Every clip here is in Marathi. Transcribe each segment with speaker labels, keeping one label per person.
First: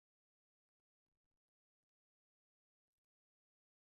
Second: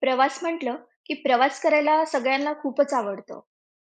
Speaker 1: प्रवास म्हटलं, की प्रवास करायला सगळ्यांना खूपच आवडतं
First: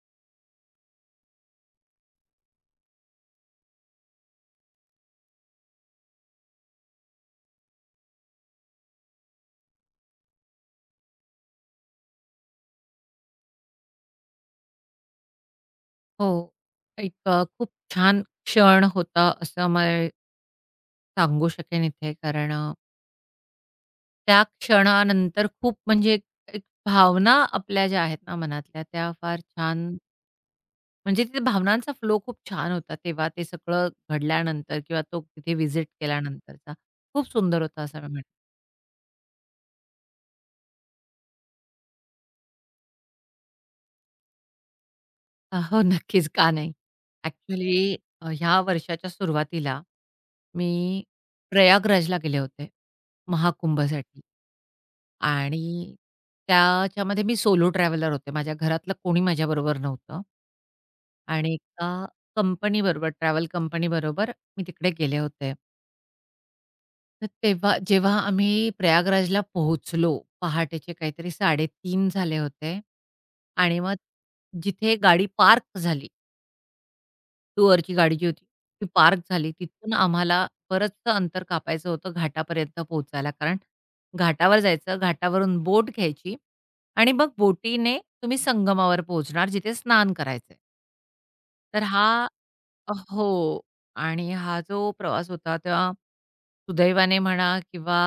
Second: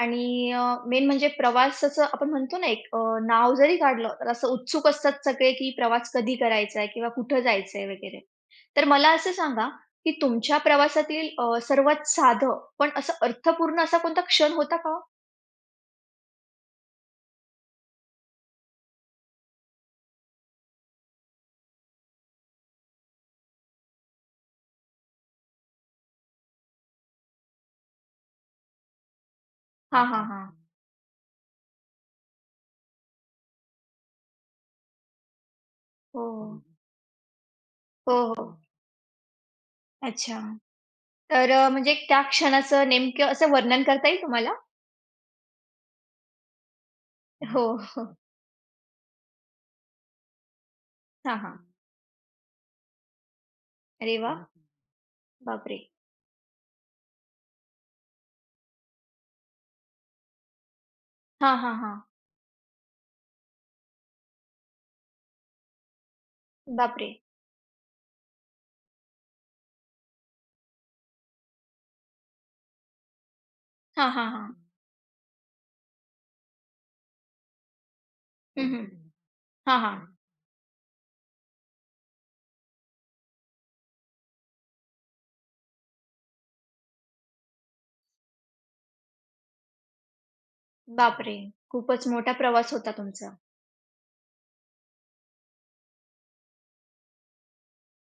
Speaker 1: आणि मेन म्हणजे प्रवासाचं आपण म्हणतो ना एक नाव जरी काढलं, तर असं उत्सुक असतात सगळे, की प्रवास कधी करायचा आहे किंवा कुठं जायचं आहे वगैरे. तर मला असं सांगा, की तुमच्या प्रवासातील सर्वात साधं पण असं अर्थपूर्ण असा कोणता क्षण होता का?
Speaker 2: हो. एक खूप छान क्षण होता असं मी सांगू शकेन इथे. कारण त्या क्षणानंतर खूप म्हणजे एक एक भावना आपल्या ज्या आहेत ना मनातल्या त्या फार छान
Speaker 1: हां, हां, हां, हां.
Speaker 2: म्हणजे तिथे भावनांचा फ्लो खूप छान होता तेव्हा ते सगळं घडल्यानंतर किंवा तो तिथे व्हिजिट
Speaker 1: हो,
Speaker 2: केल्यानंतरचा. खूप सुंदर होता असं मी
Speaker 1: हं,
Speaker 2: म्हणेन.
Speaker 1: हो, हो. हं. अच्छा. तर म्हणजे त्या क्षणाचं नेमकं असं वर्णन करता येईल तुम्हाला?
Speaker 2: हो, नक्कीच. का नाही?
Speaker 1: हो,
Speaker 2: ॲक्चुअली
Speaker 1: हो.
Speaker 2: ह्या वर्षाच्या सुरुवातीला मी
Speaker 1: हां, हां.
Speaker 2: प्रयागराजला गेले होते
Speaker 1: अरे
Speaker 2: महाकुंभसाठी.
Speaker 1: वाह! बापरे!
Speaker 2: आणि त्याच्यामध्ये मी सोलो ट्रॅव्हलर होते. माझ्या घरातलं कोणी माझ्याबरोबर नव्हतं आणि
Speaker 1: हां, हां,
Speaker 2: एका
Speaker 1: हां.
Speaker 2: कंपनीबरोबर, ट्रॅव्हल कंपनीबरोबर मी तिकडे गेले होते.
Speaker 1: बापरे!
Speaker 2: तर तेव्हा जेव्हा आम्ही प्रयागराजला पोहोचलो, पहाटेचे काहीतरी 3:30 झाले होते आणि मग
Speaker 1: हां, हां, हां.
Speaker 2: जिथे गाडी पार्क झाली टूअरची गाडी जी होती,
Speaker 1: हं, हं.
Speaker 2: ती पार्क झाली.
Speaker 1: हां,
Speaker 2: तिथून
Speaker 1: हां.
Speaker 2: आम्हाला बरचसं अंतर कापायचं होतं घाटापर्यंत पोहोचायला. कारण घाटावर जायचं, घाटावरून बोट घ्यायची आणि मग बोटीने तुम्ही संगमावर पोहोचणार, जिथे स्नान करायचंय.
Speaker 1: बापरे!
Speaker 2: तर हा
Speaker 1: खूपच मोठा प्रवास होता तुमचा.
Speaker 2: हो. आणि हा जो प्रवास होता तेव्हा सुदैवाने म्हणा किंवा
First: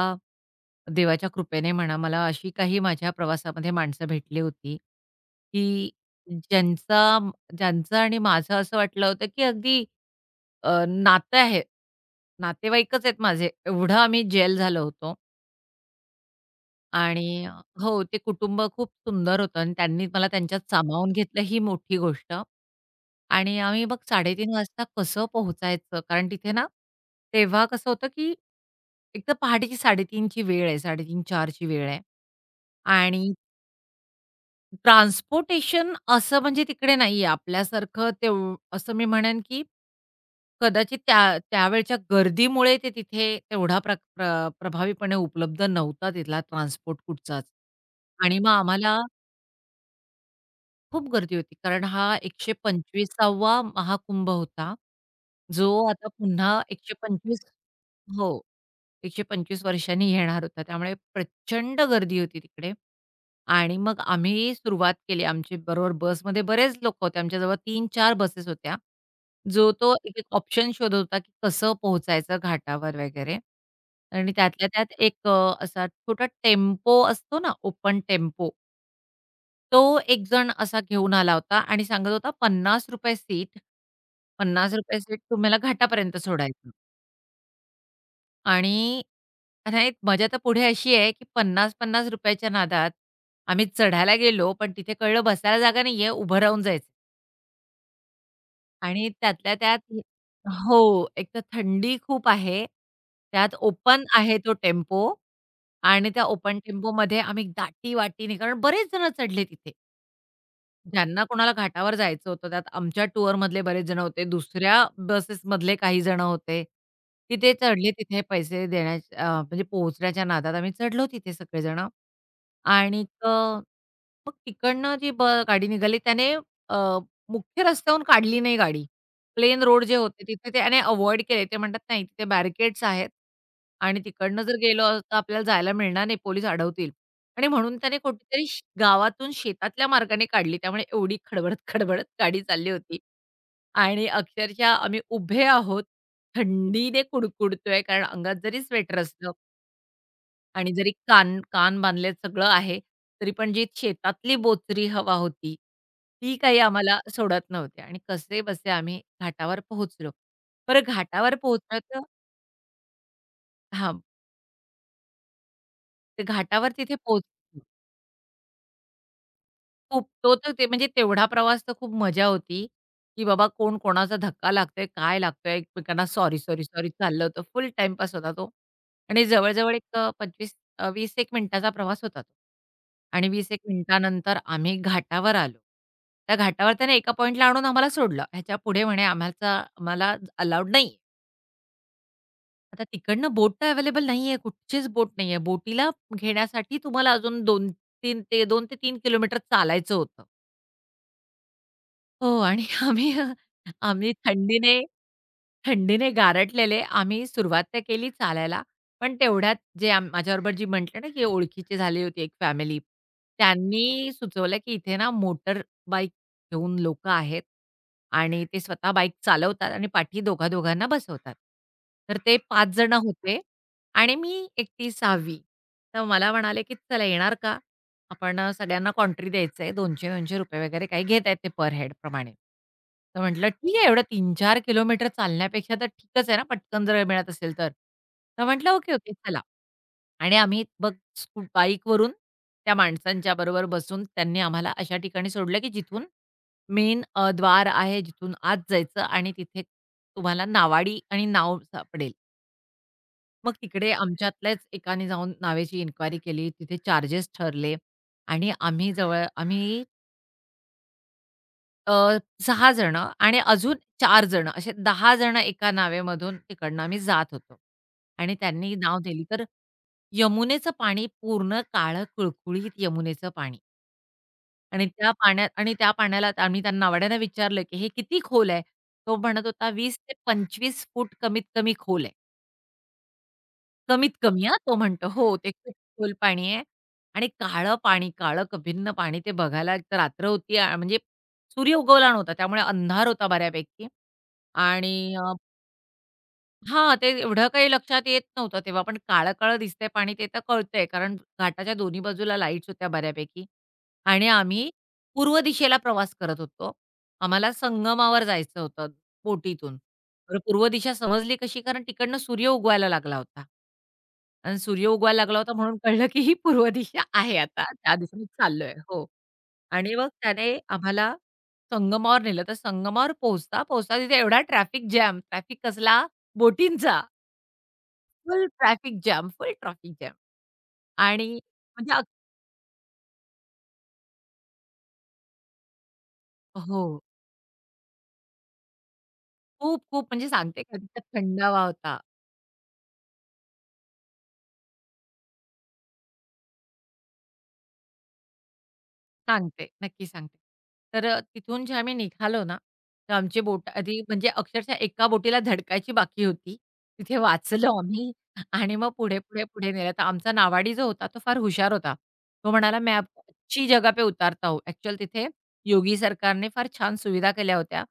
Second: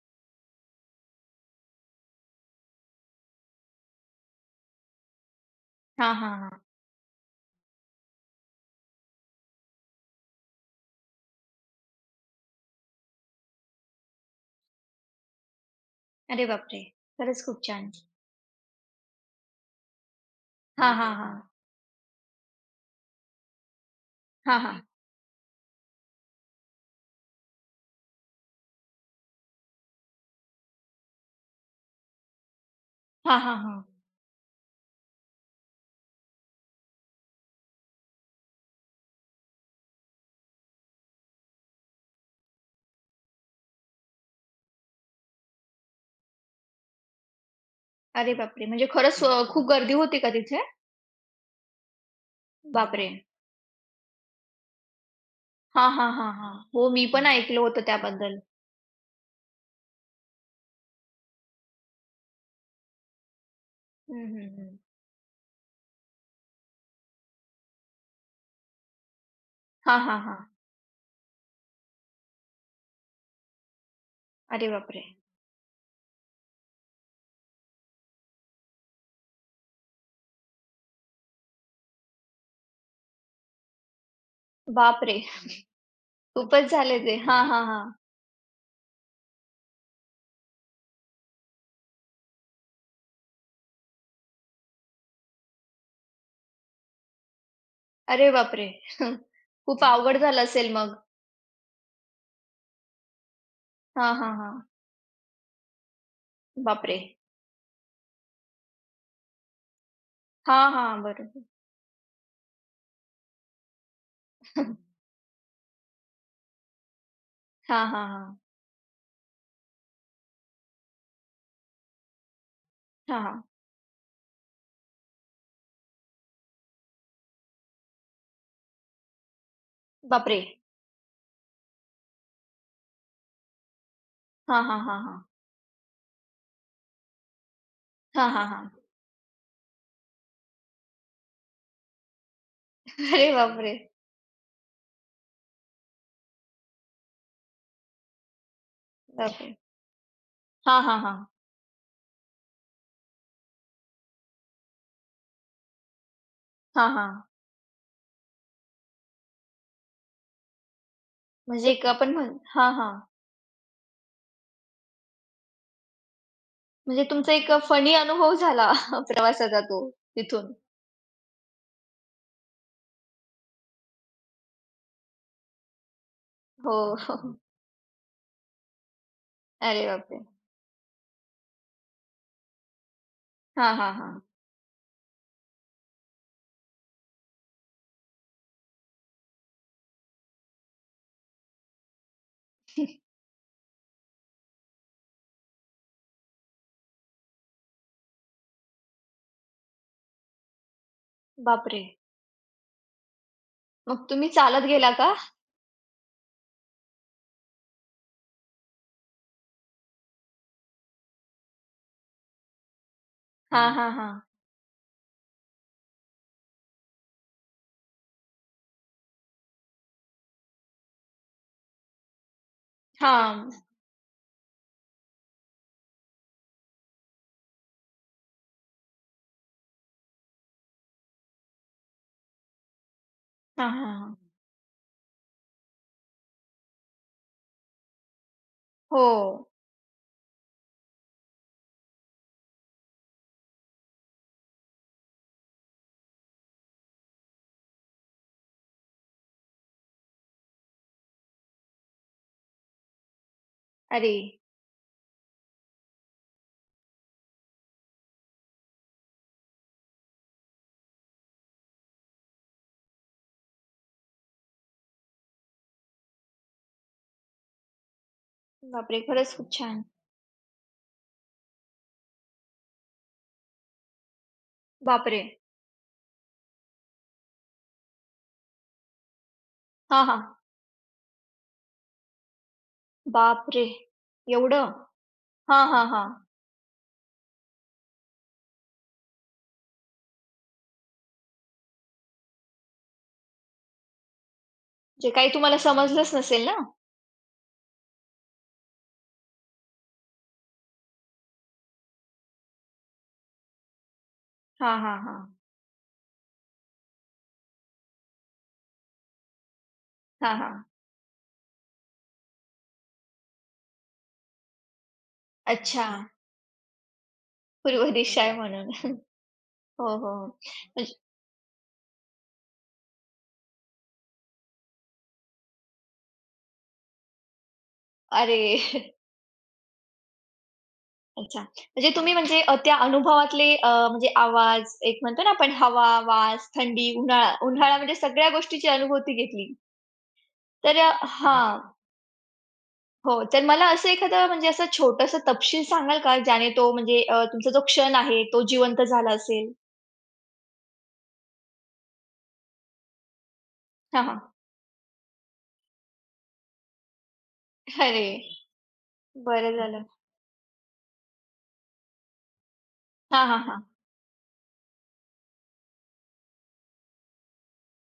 Speaker 2: देवाच्या कृपेने म्हणा, मला अशी काही माझ्या प्रवासामध्ये माणसं भेटली होती, की
Speaker 1: हां, हां, हां.
Speaker 2: ज्यांचा ज्यांचं आणि माझं असं वाटलं होतं, की अगदी नातं आहे. नातेवाईकच आहेत माझे. एवढं आम्ही जेल झालो होतो.
Speaker 1: अरे बापरे!
Speaker 2: आणि
Speaker 1: खरंच खूप छान.
Speaker 2: हो, ते कुटुंब खूप सुंदर होतं आणि त्यांनी मला त्यांच्यात
Speaker 1: हां,
Speaker 2: सामावून
Speaker 1: हां, हां.
Speaker 2: घेतलं ही मोठी गोष्ट. आणि आम्ही मग 3:30
Speaker 1: हां, हां.
Speaker 2: वाजता कसं पोहोचायचं? कारण तिथे ना, तेव्हा कसं होतं, की एक तर पहाटेची 3:30 ची वेळ आहे, 3:30-4 ची वेळ आहे. आणि
Speaker 1: हां, हां, हां.
Speaker 2: ट्रान्सपोर्टेशन असं म्हणजे तिकडे नाहीये आपल्यासारखं तेव असं मी म्हणेन, की कदाचित त्या त्यावेळच्या गर्दीमुळे ते तिथे तेवढा प्र प्र प्रभावीपणे उपलब्ध नव्हता तिथला ट्रान्सपोर्ट कुठचाच.
Speaker 1: अरे
Speaker 2: आणि मग
Speaker 1: बापरे! म्हणजे
Speaker 2: आम्हाला
Speaker 1: खरंच खूप गर्दी होती का तिथे?
Speaker 2: खूप गर्दी होती. कारण हा
Speaker 1: बापरे!
Speaker 2: 125 वा महाकुंभ होता. जो
Speaker 1: हां, हां,
Speaker 2: आता
Speaker 1: हां,
Speaker 2: पुन्हा
Speaker 1: हां. हो, मी पण
Speaker 2: 125
Speaker 1: ऐकलं होतं
Speaker 2: हो,
Speaker 1: त्याबद्दल.
Speaker 2: 125 वर्षांनी येणार होता. त्यामुळे प्रचंड गर्दी होती तिकडे आणि मग
Speaker 1: हं, हं,
Speaker 2: आम्ही
Speaker 1: हं.
Speaker 2: सुरुवात केली. आमची बरोबर बसमध्ये बरेच लोकं होते. आमच्याजवळ 3-4 बसेस होत्या. जो तो
Speaker 1: हां, हां,
Speaker 2: एक-एक
Speaker 1: हां.
Speaker 2: ऑप्शन शोधत होता, की कसं पोहोचायचं घाटावर वगैरे आणि त्यातल्या
Speaker 1: अरे
Speaker 2: त्यात
Speaker 1: बापरे!
Speaker 2: एक असा छोटा टेम्पो असतो ना, ओपन टेम्पो तो एक जण असा घेऊन आला होता आणि सांगत होता ₹50 सीट, ₹50 सीट
Speaker 1: बापरे!
Speaker 2: तुम्हाला घाटापर्यंत
Speaker 1: खूपच
Speaker 2: सोडायचं.
Speaker 1: झाले ते. हां, हां, हां.
Speaker 2: आणि नाही मजा तर पुढे अशी आहे, की ₹50-50 च्या नादात आम्ही चढायला गेलो, पण तिथे कळलं बसायला जागा नाहीये, उभं राहून जायचं.
Speaker 1: अरे बापरे!
Speaker 2: आणि त्यातल्या
Speaker 1: खूप
Speaker 2: त्यात
Speaker 1: अवघड झालं असेल
Speaker 2: हो,
Speaker 1: मग.
Speaker 2: एक तर थंडी खूप आहे. त्यात ओपन
Speaker 1: हां, हां,
Speaker 2: आहे तो
Speaker 1: हां.
Speaker 2: टेम्पो आणि त्या ओपन
Speaker 1: बापरे!
Speaker 2: टेम्पोमध्ये आम्ही दाटीवाटीने कारण बरेच जण चढले तिथे.
Speaker 1: हां, हां.
Speaker 2: ज्यांना
Speaker 1: बरोबर.
Speaker 2: कोणाला घाटावर जायचं होतं, त्यात आमच्या टूरमधले बरेच जण होते. दुसऱ्या बसेसमधले काही जण होते. तिथे
Speaker 1: हा
Speaker 2: चढले,
Speaker 1: हा
Speaker 2: तिथे
Speaker 1: हां.
Speaker 2: पैसे देण्याच्या म्हणजे पोहोचण्याच्या नादात आम्ही चढलो तिथे सगळेजण
Speaker 1: हां,
Speaker 2: आणिक
Speaker 1: हां.
Speaker 2: मग तिकडनं जी ब गाडी निघाली त्याने मुख्य रस्त्याहून काढली नाही गाडी. प्लेन रोड जे होते
Speaker 1: बापरे!
Speaker 2: तिथे त्याने अव्हॉइड केले. ते म्हणतात नाही तिथे बॅरिकेड्स आहेत आणि तिकडनं जर
Speaker 1: हां, हां,
Speaker 2: गेलो
Speaker 1: हां,
Speaker 2: तर
Speaker 1: हां.
Speaker 2: आपल्याला जायला मिळणार नाही, पोलीस अडवतील. आणि म्हणून त्याने
Speaker 1: हां,
Speaker 2: कुठेतरी
Speaker 1: हां,
Speaker 2: श
Speaker 1: हां.
Speaker 2: गावातून शेतातल्या मार्गाने काढली. त्यामुळे एवढी खडबडत-खडबडत गाडी चालली होती
Speaker 1: अरे बापरे!
Speaker 2: आणि अक्षरशः आम्ही उभे आहोत. थंडीने कुडकुडतोय कारण अंगात जरी स्वेटर असलं
Speaker 1: बापरे!
Speaker 2: आणि
Speaker 1: हां,
Speaker 2: जरी
Speaker 1: हां, हां.
Speaker 2: कान कान बांधले सगळं आहे, तरी पण जी शेतातली बोचरी हवा होती, ती काही
Speaker 1: हां,
Speaker 2: आम्हाला
Speaker 1: हां.
Speaker 2: सोडत नव्हती आणि कसेबसे आम्ही घाटावर पोहोचलो. बरं घाटावर
Speaker 1: म्हणजे
Speaker 2: पोहोचलं
Speaker 1: एक
Speaker 2: तर
Speaker 1: आपण म्हण हां, हां.
Speaker 2: हां, ते घाटावर तिथे
Speaker 1: म्हणजे तुमचा एक
Speaker 2: पोहोचलो.
Speaker 1: फनी अनुभव झाला प्रवासाचा तो
Speaker 2: खूप. तो
Speaker 1: तिथून.
Speaker 2: तर ते म्हणजे तेवढा प्रवास तर खूप मजा होती, की बाबा कोण कोणाचा धक्का लागतोय, काय लागतोय, एकमेकांना सॉरी, सॉरी,
Speaker 1: हो,
Speaker 2: सॉरी चाललं
Speaker 1: हो.
Speaker 2: होतं. फुल टाईमपास होता तो आणि जवळ-जवळ
Speaker 1: अरे
Speaker 2: एक
Speaker 1: बापरे!
Speaker 2: 25 20 एक मिनिटाचा प्रवास होता तो आणि 20 एक
Speaker 1: हां, हां, हां.
Speaker 2: मिनिटानंतर आम्ही घाटावर आलो. त्या घाटावर त्याने एका पॉइंटला आणून आम्हाला सोडलं. ह्याच्या पुढे म्हणे आम्हाला आम्हाला अलाउड नाहीये. आता तिकडनं बोट तर अवेलेबल नाहीये, कुठचीच बोट नाहीये. बोटीला घेण्यासाठी तुम्हाला अजून 2-3 ते 2 ते 3 किलोमीटर चालायचं होतं.
Speaker 1: बापरे!
Speaker 2: हो आणि आम्ही
Speaker 1: मग
Speaker 2: आम्ही
Speaker 1: तुम्ही चालत
Speaker 2: थंडीने
Speaker 1: गेला का?
Speaker 2: थंडीने गारटलेले, आम्ही सुरुवात तर केली चालायला. पण तेवढ्यात जे माझ्याबरोबर जी म्हटलं ना, की ओळखीची झाली होती एक फॅमिली,
Speaker 1: हां, हां,
Speaker 2: त्यांनी
Speaker 1: हां.
Speaker 2: सुचवलं, की इथे ना मोटर बाईक घेऊन लोकं आहेत आणि ते स्वतः बाईक चालवतात आणि पाठी दोघा-दोघांना बसवतात. तर ते 5 जण होते
Speaker 1: हां.
Speaker 2: आणि मी एकटी 6वी. तर मला म्हणाले, की "चला येणार का?" आपण सगळ्यांना कॉन्ट्री द्यायचं आहे. ₹200-200 वगैरे काही घेत आहेत ते पर हेड प्रमाणे. तर म्हटलं,
Speaker 1: हां,
Speaker 2: "ठीक आहे,
Speaker 1: हां,
Speaker 2: एवढं
Speaker 1: हां.
Speaker 2: 3-4 किलोमीटर चालण्यापेक्षा तर ठीकच आहे ना, पटकन जर मिळत असेल तर." तर म्हटलं, "ओके,
Speaker 1: हो.
Speaker 2: ओके, चला." आणि आम्ही बघ स्कू बाईकवरून त्या माणसांच्या बरोबर बसून त्यांनी आम्हाला अशा ठिकाणी सोडलं, की जिथून मेन द्वार आहे, जिथून आत जायचं आणि तिथे तुम्हाला नावाडी आणि नाव सापडेल. मग तिकडे
Speaker 1: अरे
Speaker 2: आमच्यातल्याच एकाने जाऊन नावेची इन्क्वायरी केली. तिथे चार्जेस ठरले आणि आम्ही अ, 6 जणं आणि अजून 4 जणं असे 10 जणं एका नावेमधून तिकडनं आम्ही जात होतो. आणि त्यांनी
Speaker 1: बापरे!
Speaker 2: नाव दिली
Speaker 1: खरंच
Speaker 2: तर
Speaker 1: खूप छान.
Speaker 2: यमुनेचं पाणी पूर्ण काळं कुळकुळीत यमुनेचं पाणी आणि त्या
Speaker 1: बापरे!
Speaker 2: पाण्यात आणि त्या पाण्याला आम्ही त्या नावाड्यानं विचारलं, की "हे किती खोल आहे?" तो म्हणत होता, "20
Speaker 1: हां,
Speaker 2: ते
Speaker 1: हां.
Speaker 2: 25 फूट कमीत कमी खोल आहे."
Speaker 1: बापरे!
Speaker 2: कमीत कमी हां,
Speaker 1: एवढं?
Speaker 2: तो म्हणतो. हो, ते
Speaker 1: हां,
Speaker 2: खूप
Speaker 1: हां, हां.
Speaker 2: खोल पाणी आहे आणि काळं पाणी, काळं भिन्न पाणी ते बघायला एक तर रात्र होती, म्हणजे सूर्य उगवला नव्हता, त्यामुळे अंधार होता बऱ्यापैकी आणि
Speaker 1: जे काही
Speaker 2: अ,
Speaker 1: तुम्हाला समजलंच नसेल ना?
Speaker 2: हां, ते एवढं काही लक्षात येत नव्हतं तेव्हा, पण काळं-काळं दिसतंय पाणी ते तर कळतंय, कारण घाटाच्या दोन्ही बाजूला लाईट्स होत्या बऱ्यापैकी आणि आम्ही
Speaker 1: हां, हां, हां.
Speaker 2: पूर्व दिशेला प्रवास करत होतो. आम्हाला संगमावर जायचं होतं बोटीतून.
Speaker 1: हां,
Speaker 2: तर
Speaker 1: हां.
Speaker 2: पूर्व दिशा समजली कशी? कारण तिकडनं सूर्य उगवायला लागला होता आणि सूर्य उगवायला लागला होता म्हणून
Speaker 1: अच्छा.
Speaker 2: कळलं की ही पूर्व दिशा आहे आता,
Speaker 1: पूर्व
Speaker 2: त्या
Speaker 1: दिशा
Speaker 2: दिशेने
Speaker 1: आहे म्हणून.
Speaker 2: चाललोय. हो.
Speaker 1: हो,
Speaker 2: आणि
Speaker 1: हो.
Speaker 2: मग
Speaker 1: हो.
Speaker 2: त्याने
Speaker 1: म्हणजे
Speaker 2: आम्हाला संगमावर नेलं. तर संगमावर पोहोचता, पोहोचता तिथे एवढा ट्रॅफिक जॅम, ट्रॅफिक कसला? बोटींचा.
Speaker 1: अरे!
Speaker 2: Full traffic jam, full traffic jam. आणि
Speaker 1: अच्छा. म्हणजे
Speaker 2: म्हणजे
Speaker 1: तुम्ही म्हणजे त्या अनुभवातले म्हणजे आवाज, एक म्हणतो ना आपण हवा, वास,
Speaker 2: हो.
Speaker 1: थंडी, उन्हाळा उन्हाळा म्हणजे सगळ्या गोष्टीची अनुभूती घेतली.
Speaker 2: खूप, खूप म्हणजे सांगते
Speaker 1: तर
Speaker 2: का
Speaker 1: अ,
Speaker 2: तिथे
Speaker 1: हां.
Speaker 2: थंडावा होता.
Speaker 1: हो. तर मला असं एखादं म्हणजे असं छोटंसं तपशील सांगाल का ज्याने तो म्हणजे तुमचा जो क्षण आहे तो जिवंत झाला असेल?
Speaker 2: सांगते, नक्की सांगते. तर तिथून जे आम्ही निघालो ना, तर आमची बोट आधी
Speaker 1: हां, हां.
Speaker 2: म्हणजे अक्षरशः एका बोटीला धडकायची बाकी होती. तिथे वाचलो
Speaker 1: अरे!
Speaker 2: आम्ही आणि मग पुढे, पुढे,
Speaker 1: बरं
Speaker 2: पुढे
Speaker 1: झालं.
Speaker 2: नेलं. तर आमचा नावाडी जो होता तो फार हुशार होता. तो म्हणाला, "मैं आपको
Speaker 1: हां, हां, हां.
Speaker 2: अच्छी जगह पे उतारता हूँ." ॲक्चुअल तिथे योगी सरकारने फार छान सुविधा केल्या होत्या,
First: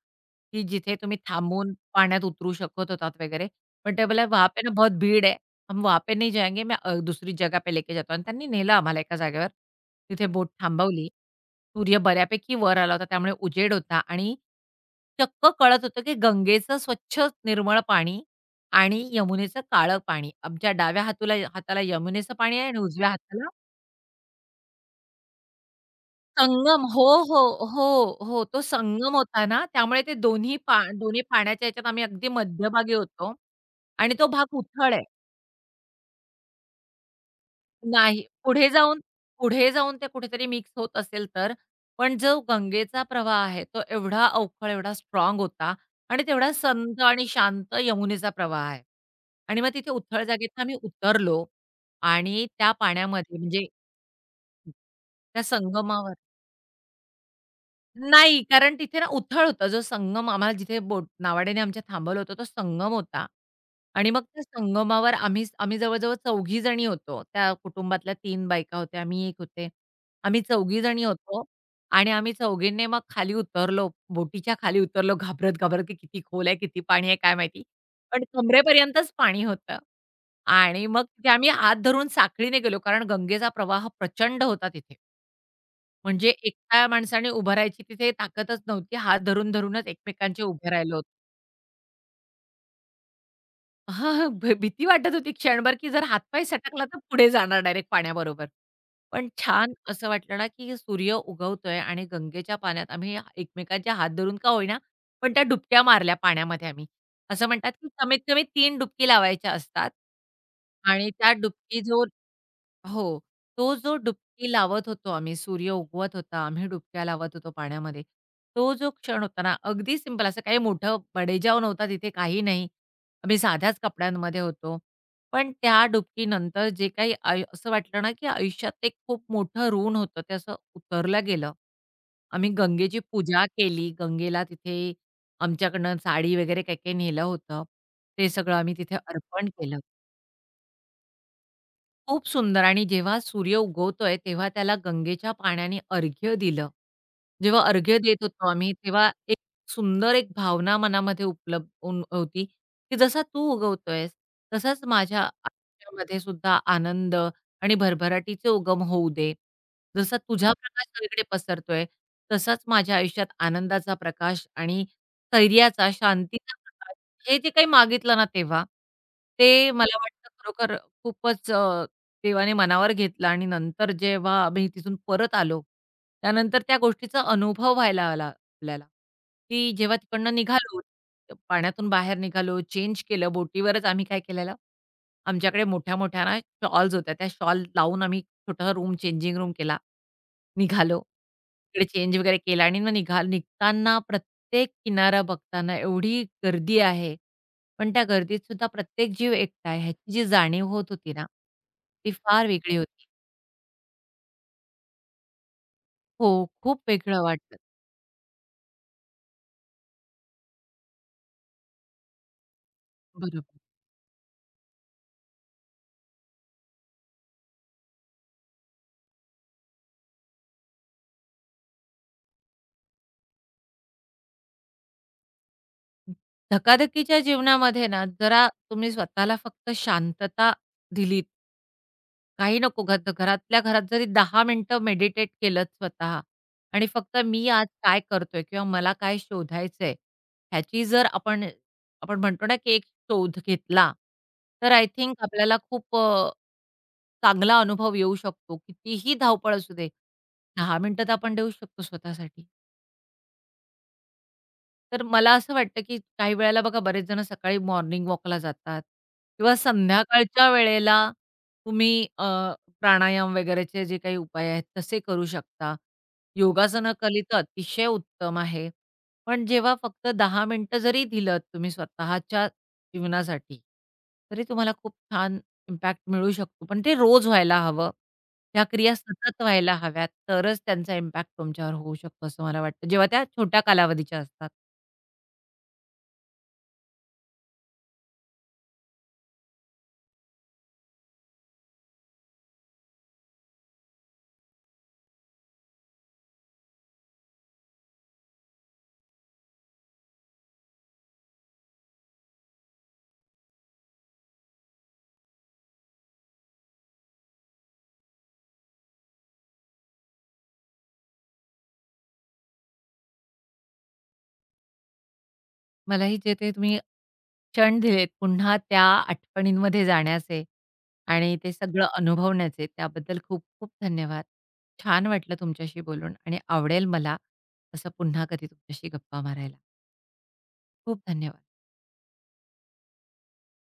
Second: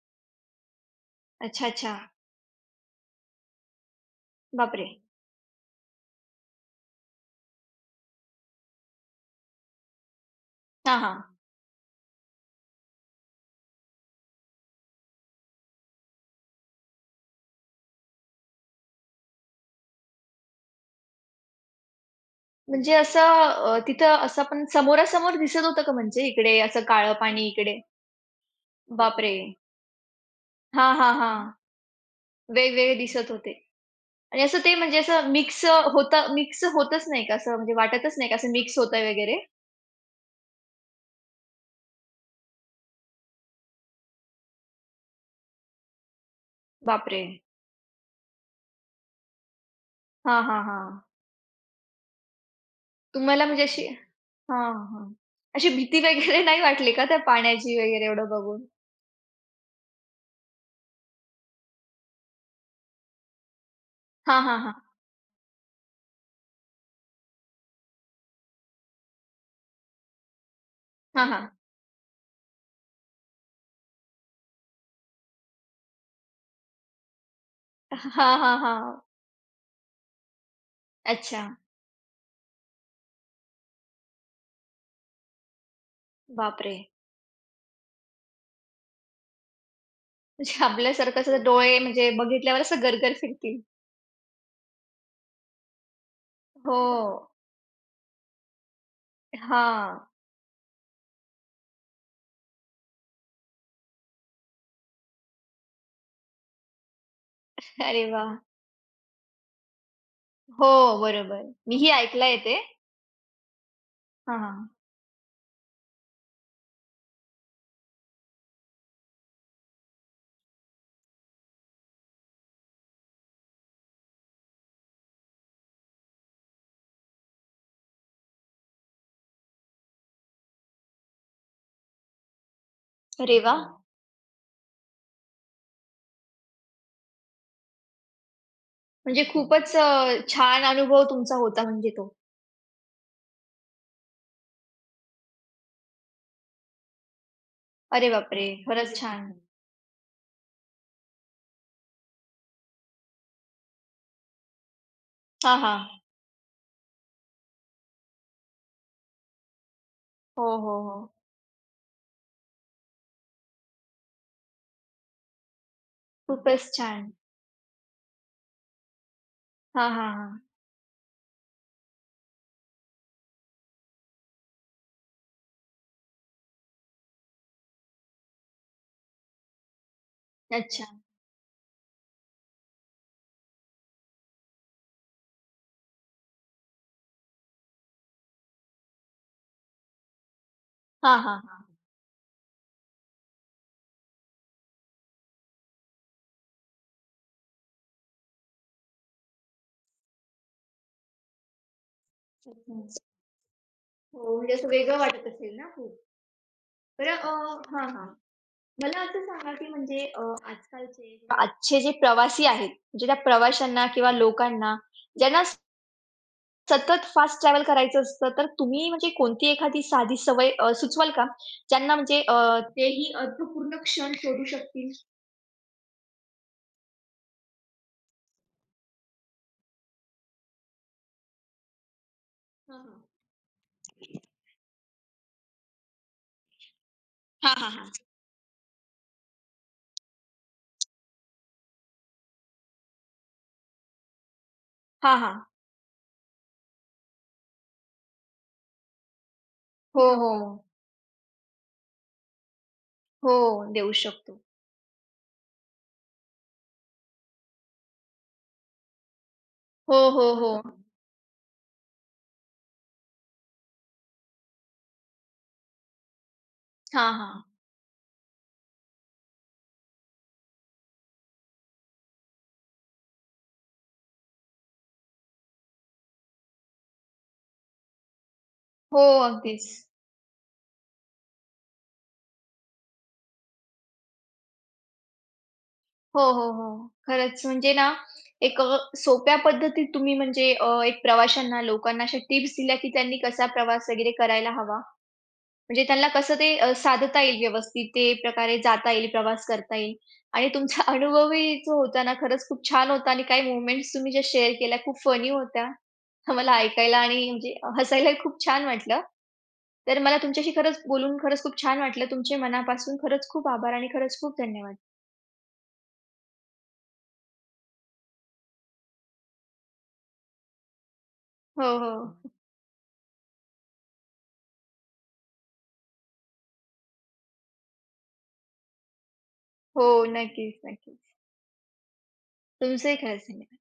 Speaker 2: की जिथे तुम्ही
Speaker 1: अच्छा,
Speaker 2: थांबून
Speaker 1: अच्छा.
Speaker 2: पाण्यात उतरू शकत होतात वगैरे. बट बोला, "वहाँ पे ना
Speaker 1: बापरे!
Speaker 2: बहुत भीड़ है हम वहाँ पे नहीं जाएँगे, मैं दूसरी जगह पे लेके जाता हूँ." आणि त्यांनी नेलं आम्हाला एका जागेवर. तिथे बोट
Speaker 1: हां,
Speaker 2: थांबवली.
Speaker 1: हां.
Speaker 2: सूर्य बऱ्यापैकी वर आला होता, त्यामुळे उजेड होता आणि चक्क कळत होतं, की गंगेचं स्वच्छ निर्मळ पाणी आणि यमुनेचं काळं पाणी. आमच्या डाव्या हाताला यमुनेचं पाणी आहे आणि
Speaker 1: म्हणजे
Speaker 2: उजव्या
Speaker 1: असं
Speaker 2: हाताला
Speaker 1: तिथं असं पण समोरासमोर दिसत होतं का म्हणजे इकडे असं
Speaker 2: संगम. हो,
Speaker 1: काळं पाणी
Speaker 2: हो,
Speaker 1: इकडे?
Speaker 2: हो, हो. तो
Speaker 1: हो.
Speaker 2: संगम
Speaker 1: बापरे!
Speaker 2: होता ना, त्यामुळे ते
Speaker 1: हां, हां,
Speaker 2: दोन्ही
Speaker 1: हां.
Speaker 2: पाण्याच्या ह्याच्यात आम्ही अगदी मध्यभागी
Speaker 1: वेगवेगळे दिसत
Speaker 2: होतो
Speaker 1: होते
Speaker 2: आणि तो
Speaker 1: आणि
Speaker 2: भाग
Speaker 1: असं ते
Speaker 2: उथळ
Speaker 1: म्हणजे
Speaker 2: आहे.
Speaker 1: असं मिक्स होतं मिक्स होतच नाही का? असं म्हणजे वाटतच
Speaker 2: नाही.
Speaker 1: नाही का असं
Speaker 2: पुढे
Speaker 1: मिक्स
Speaker 2: जाऊन
Speaker 1: होतंय वगैरे?
Speaker 2: पुढे जाऊन ते कुठेतरी मिक्स होत असेल तर. पण जो गंगेचा प्रवाह आहे, तो एवढा अवखळ, एवढा स्ट्रॉंग होता आणि तेवढा संत
Speaker 1: बापरे!
Speaker 2: आणि शांत यमुनेचा प्रवाह आहे. आणि मग तिथे उथळ
Speaker 1: हां, हां,
Speaker 2: जागेतनं आम्ही
Speaker 1: हां.
Speaker 2: उतरलो आणि त्या पाण्यामध्ये
Speaker 1: तुम्हाला म्हणजे
Speaker 2: म्हणजे
Speaker 1: अशी हां, हां.
Speaker 2: त्या
Speaker 1: अशी भीती
Speaker 2: संगमावर
Speaker 1: वगैरे नाही वाटली का त्या पाण्याची वगैरे एवढं
Speaker 2: नाही,
Speaker 1: बघून?
Speaker 2: कारण तिथे ना उथळ होतं. जो संगम आम्हाला जिथे बोट नावाड्याने आमच्या थांबवलं होतं, तो संगम होता. आणि मग
Speaker 1: हां,
Speaker 2: त्या
Speaker 1: हां, हां.
Speaker 2: संगमावर आम्ही आम्ही जवळ-जवळ चौघी जणी होतो. त्या कुटुंबातल्या 3 बायका होत्या, मी एक होते. आम्ही 4घी जणी
Speaker 1: हां,
Speaker 2: होतो
Speaker 1: हां.
Speaker 2: आणि आम्ही 4घींनी मग खाली उतरलो, बोटीच्या खाली उतरलो घाबरत-घाबरत, की किती खोल आहे, किती पाणी आहे काय माहिती. पण
Speaker 1: हां, हां, हां.
Speaker 2: कमरेपर्यंतच पाणी होतं. आणि मग तिथे
Speaker 1: अच्छा.
Speaker 2: आम्ही हात धरून साखळीने गेलो, कारण गंगेचा प्रवाह प्रचंड होता तिथे. म्हणजे
Speaker 1: बापरे!
Speaker 2: एकट्या माणसाने उभं राहायची तिथे ताकदच नव्हती. हात धरून, धरूनच एकमेकांचे
Speaker 1: म्हणजे
Speaker 2: उभे राहिलो होतो.
Speaker 1: आपल्यासारखं असं डोळे म्हणजे बघितल्यावर असं गर फिरतील.
Speaker 2: हां, हां. भीती वाटत होती क्षणभर, की जर हातपाय
Speaker 1: हो.
Speaker 2: सटकला तर पुढे जाणार डायरेक्ट पाण्याबरोबर. पण छान
Speaker 1: हां.
Speaker 2: असं वाटलं ना, की सूर्य उगवतोय आणि गंगेच्या पाण्यात आम्ही एकमेकांचे हात धरून का होईना, पण त्या डुबक्या मारल्या पाण्यामध्ये आम्ही. असं म्हणतात, की
Speaker 1: अरे
Speaker 2: कमीत
Speaker 1: वाह!
Speaker 2: कमी 3 डुबकी लावायच्या असतात
Speaker 1: हो,
Speaker 2: आणि त्या
Speaker 1: बरोबर.
Speaker 2: डुबकी
Speaker 1: मीही
Speaker 2: जो
Speaker 1: ऐकलंय ते.
Speaker 2: हो. तो जो
Speaker 1: हां,
Speaker 2: डुबकी
Speaker 1: हां.
Speaker 2: लावत होतो आम्ही, सूर्य उगवत होता, आम्ही डुबक्या लावत होतो पाण्यामध्ये. तो जो क्षण होता ना, अगदी सिंपल असं काही मोठं बडेजाव नव्हता तिथे, काही नाही. आम्ही साध्याच कपड्यांमध्ये होतो. पण त्या डुबकीनंतर जे काही असं वाटलं ना, की आयुष्यात एक खूप मोठं ऋण होतं, ते असं उतरलं गेलं. आम्ही गंगेची
Speaker 1: अरे
Speaker 2: पूजा
Speaker 1: वाह!
Speaker 2: केली. गंगेला तिथे आमच्याकडनं साडी वगैरे काय-काय नेलं होतं. ते सगळं आम्ही तिथे
Speaker 1: म्हणजे
Speaker 2: अर्पण
Speaker 1: खूपच
Speaker 2: केलं.
Speaker 1: छान अनुभव तुमचा होता म्हणजे तो.
Speaker 2: खूप सुंदर आणि जेव्हा सूर्य उगवतोय, तेव्हा त्याला गंगेच्या पाण्याने अर्घ्य दिलं. जेव्हा अर्घ्य
Speaker 1: अरे
Speaker 2: देत
Speaker 1: बापरे!
Speaker 2: होतो
Speaker 1: हो,
Speaker 2: आम्ही,
Speaker 1: खरंच खूपच
Speaker 2: तेव्हा
Speaker 1: छान. छान.
Speaker 2: एक सुंदर एक भावना मनामध्ये उपलब्ध उन होती, की जसा तू उगवतोयस, तसाच माझ्या
Speaker 1: हां, हां.
Speaker 2: आयुष्यामध्ये सुद्धा आनंद आणि भरभराटीचे उगम होऊ दे. जसा
Speaker 1: हो,
Speaker 2: तुझा
Speaker 1: हो,
Speaker 2: प्रकाश
Speaker 1: हो. हं.
Speaker 2: सगळीकडे पसरतोय, तसाच माझ्या आयुष्यात आनंदाचा प्रकाश आणि स्थैर्याचा, शांतीचा
Speaker 1: खूपच
Speaker 2: प्रकाश
Speaker 1: छान.
Speaker 2: हे जे काही मागितलं ना तेव्हा, ते
Speaker 1: हां,
Speaker 2: मला
Speaker 1: हां,
Speaker 2: वाटतं
Speaker 1: हां.
Speaker 2: खरोखर खूपच देवाने मनावर घेतलं आणि नंतर जेव्हा आम्ही तिथून परत आलो त्यानंतर त्या गोष्टीचा अनुभव व्हायला आला आपल्याला, की जेव्हा तिकडनं निघालो,
Speaker 1: अच्छा.
Speaker 2: पाण्यातून बाहेर निघालो, चेंज केलं. बोटीवरच आम्ही काय केलेलं, आमच्याकडे मोठ्या-मोठ्या ना शॉल्स होत्या. त्या शॉल लावून आम्ही छोटा रूम चेंजिंग रूम केला. निघालो.
Speaker 1: हां, हां, हां.
Speaker 2: तिकडे चेंज वगैरे केला आणि मग निघताना प्रत्येक किनारा बघताना एवढी गर्दी आहे. पण त्या गर्दीत सुद्धा प्रत्येक जीव एकटा आहे ह्याची जी जाणीव होत होती ना, ती फार वेगळी
Speaker 1: हं.
Speaker 2: होती.
Speaker 1: हो, म्हणजे असं वेगळं वाटत असेल ना खूप.
Speaker 2: हो, खूप
Speaker 1: बरं
Speaker 2: वेगळं
Speaker 1: अ,
Speaker 2: वाटलं.
Speaker 1: हां, हां. मला असं सांगा, की म्हणजे आजकालचे आजचे जे प्रवासी आहेत, म्हणजे त्या
Speaker 2: बरोबर.
Speaker 1: प्रवाशांना किंवा लोकांना ज्यांना सतत फास्ट ट्रॅव्हल करायचं असतं, तर तुम्ही म्हणजे कोणती एखादी साधी सवय सुचवाल का? ज्यांना म्हणजे अ, तेही अर्थपूर्ण क्षण शोधू शकतील?
Speaker 2: धकाधकीच्या जीवनामध्ये ना, जरा तुम्ही स्वतःला फक्त शांतता दिलीत, काही
Speaker 1: हां,
Speaker 2: नको
Speaker 1: हां.
Speaker 2: घरातल्या घरात जरी 10 मिनिटं मेडिटेट केलत स्वतः आणि फक्त मी
Speaker 1: हां,
Speaker 2: आज
Speaker 1: हां, हां.
Speaker 2: काय करतोय किंवा मला काय शोधायचंय, ह्याची जर आपण आपण म्हणतो ना, की एक शोध घेतला, तर आय थिंक
Speaker 1: हां, हां.
Speaker 2: आपल्याला खूप चांगला अनुभव येऊ शकतो. कितीही धावपळ असू दे,
Speaker 1: हो, हो.
Speaker 2: 10 मिनिटं तर आपण देऊ शकतो स्वतःसाठी.
Speaker 1: हो, देऊ शकतो.
Speaker 2: तर मला असं वाटतं, की काही वेळेला बघा बरेच जण सकाळी मॉर्निंग वॉकला जातात किंवा
Speaker 1: हो, हो,
Speaker 2: संध्याकाळच्या
Speaker 1: हो. हां.
Speaker 2: वेळेला तुम्ही प्राणायाम वगैरेचे जे काही उपाय आहेत तसे करू शकता. योगासनं केली तर
Speaker 1: हां,
Speaker 2: अतिशय उत्तम आहे. पण जेव्हा फक्त 10 मिनिटं जरी दिलत तुम्ही स्वतःच्या जीवनासाठी, तरी तुम्हाला खूप छान इम्पॅक्ट मिळू शकतो. पण ते रोज व्हायला हवं. ह्या क्रिया
Speaker 1: हो,
Speaker 2: सतत
Speaker 1: अगदीच.
Speaker 2: व्हायला हव्यात, तरच त्यांचा इम्पॅक्ट तुमच्यावर होऊ शकतो असं मला वाटतं, जेव्हा त्या छोट्या कालावधीच्या असतात.
Speaker 1: हो, हो, हो. खरंच म्हणजे ना, एक सोप्या पद्धतीत तुम्ही म्हणजे एक प्रवाशांना, लोकांना अशा टिप्स दिल्या, की त्यांनी कसा प्रवास वगैरे करायला हवा. म्हणजे त्यांना कसं ते साधता येईल व्यवस्थित, ते प्रकारे जाता येईल, प्रवास करता येईल आणि तुमचा अनुभवही जो होता ना, खरंच खूप छान होता आणि काही मोमेंट्स तुम्ही ज्या शेअर केल्या खूप फनी होत्या. मला ऐकायला आणि म्हणजे हसायलाही खूप छान वाटलं. तर मला तुमच्याशी खरंच बोलून खरंच खूप छान वाटलं. तुमचे मनापासून खरंच खूप आभार आणि खरंच खूप धन्यवाद.
Speaker 2: मलाही जे ते तुम्ही क्षण दिलेत, पुन्हा त्या आठवणींमध्ये जाण्याचे आणि ते
Speaker 1: हो,
Speaker 2: सगळं
Speaker 1: हो.
Speaker 2: अनुभवण्याचे, त्याबद्दल खूप-खूप धन्यवाद. छान वाटलं तुमच्याशी बोलून आणि आवडेल मला असं पुन्हा कधी तुमच्याशी गप्पा मारायला.
Speaker 1: हो, नक्कीच, नक्कीच.
Speaker 2: खूप धन्यवाद.
Speaker 1: तुमचंही खरंच धन्यवाद.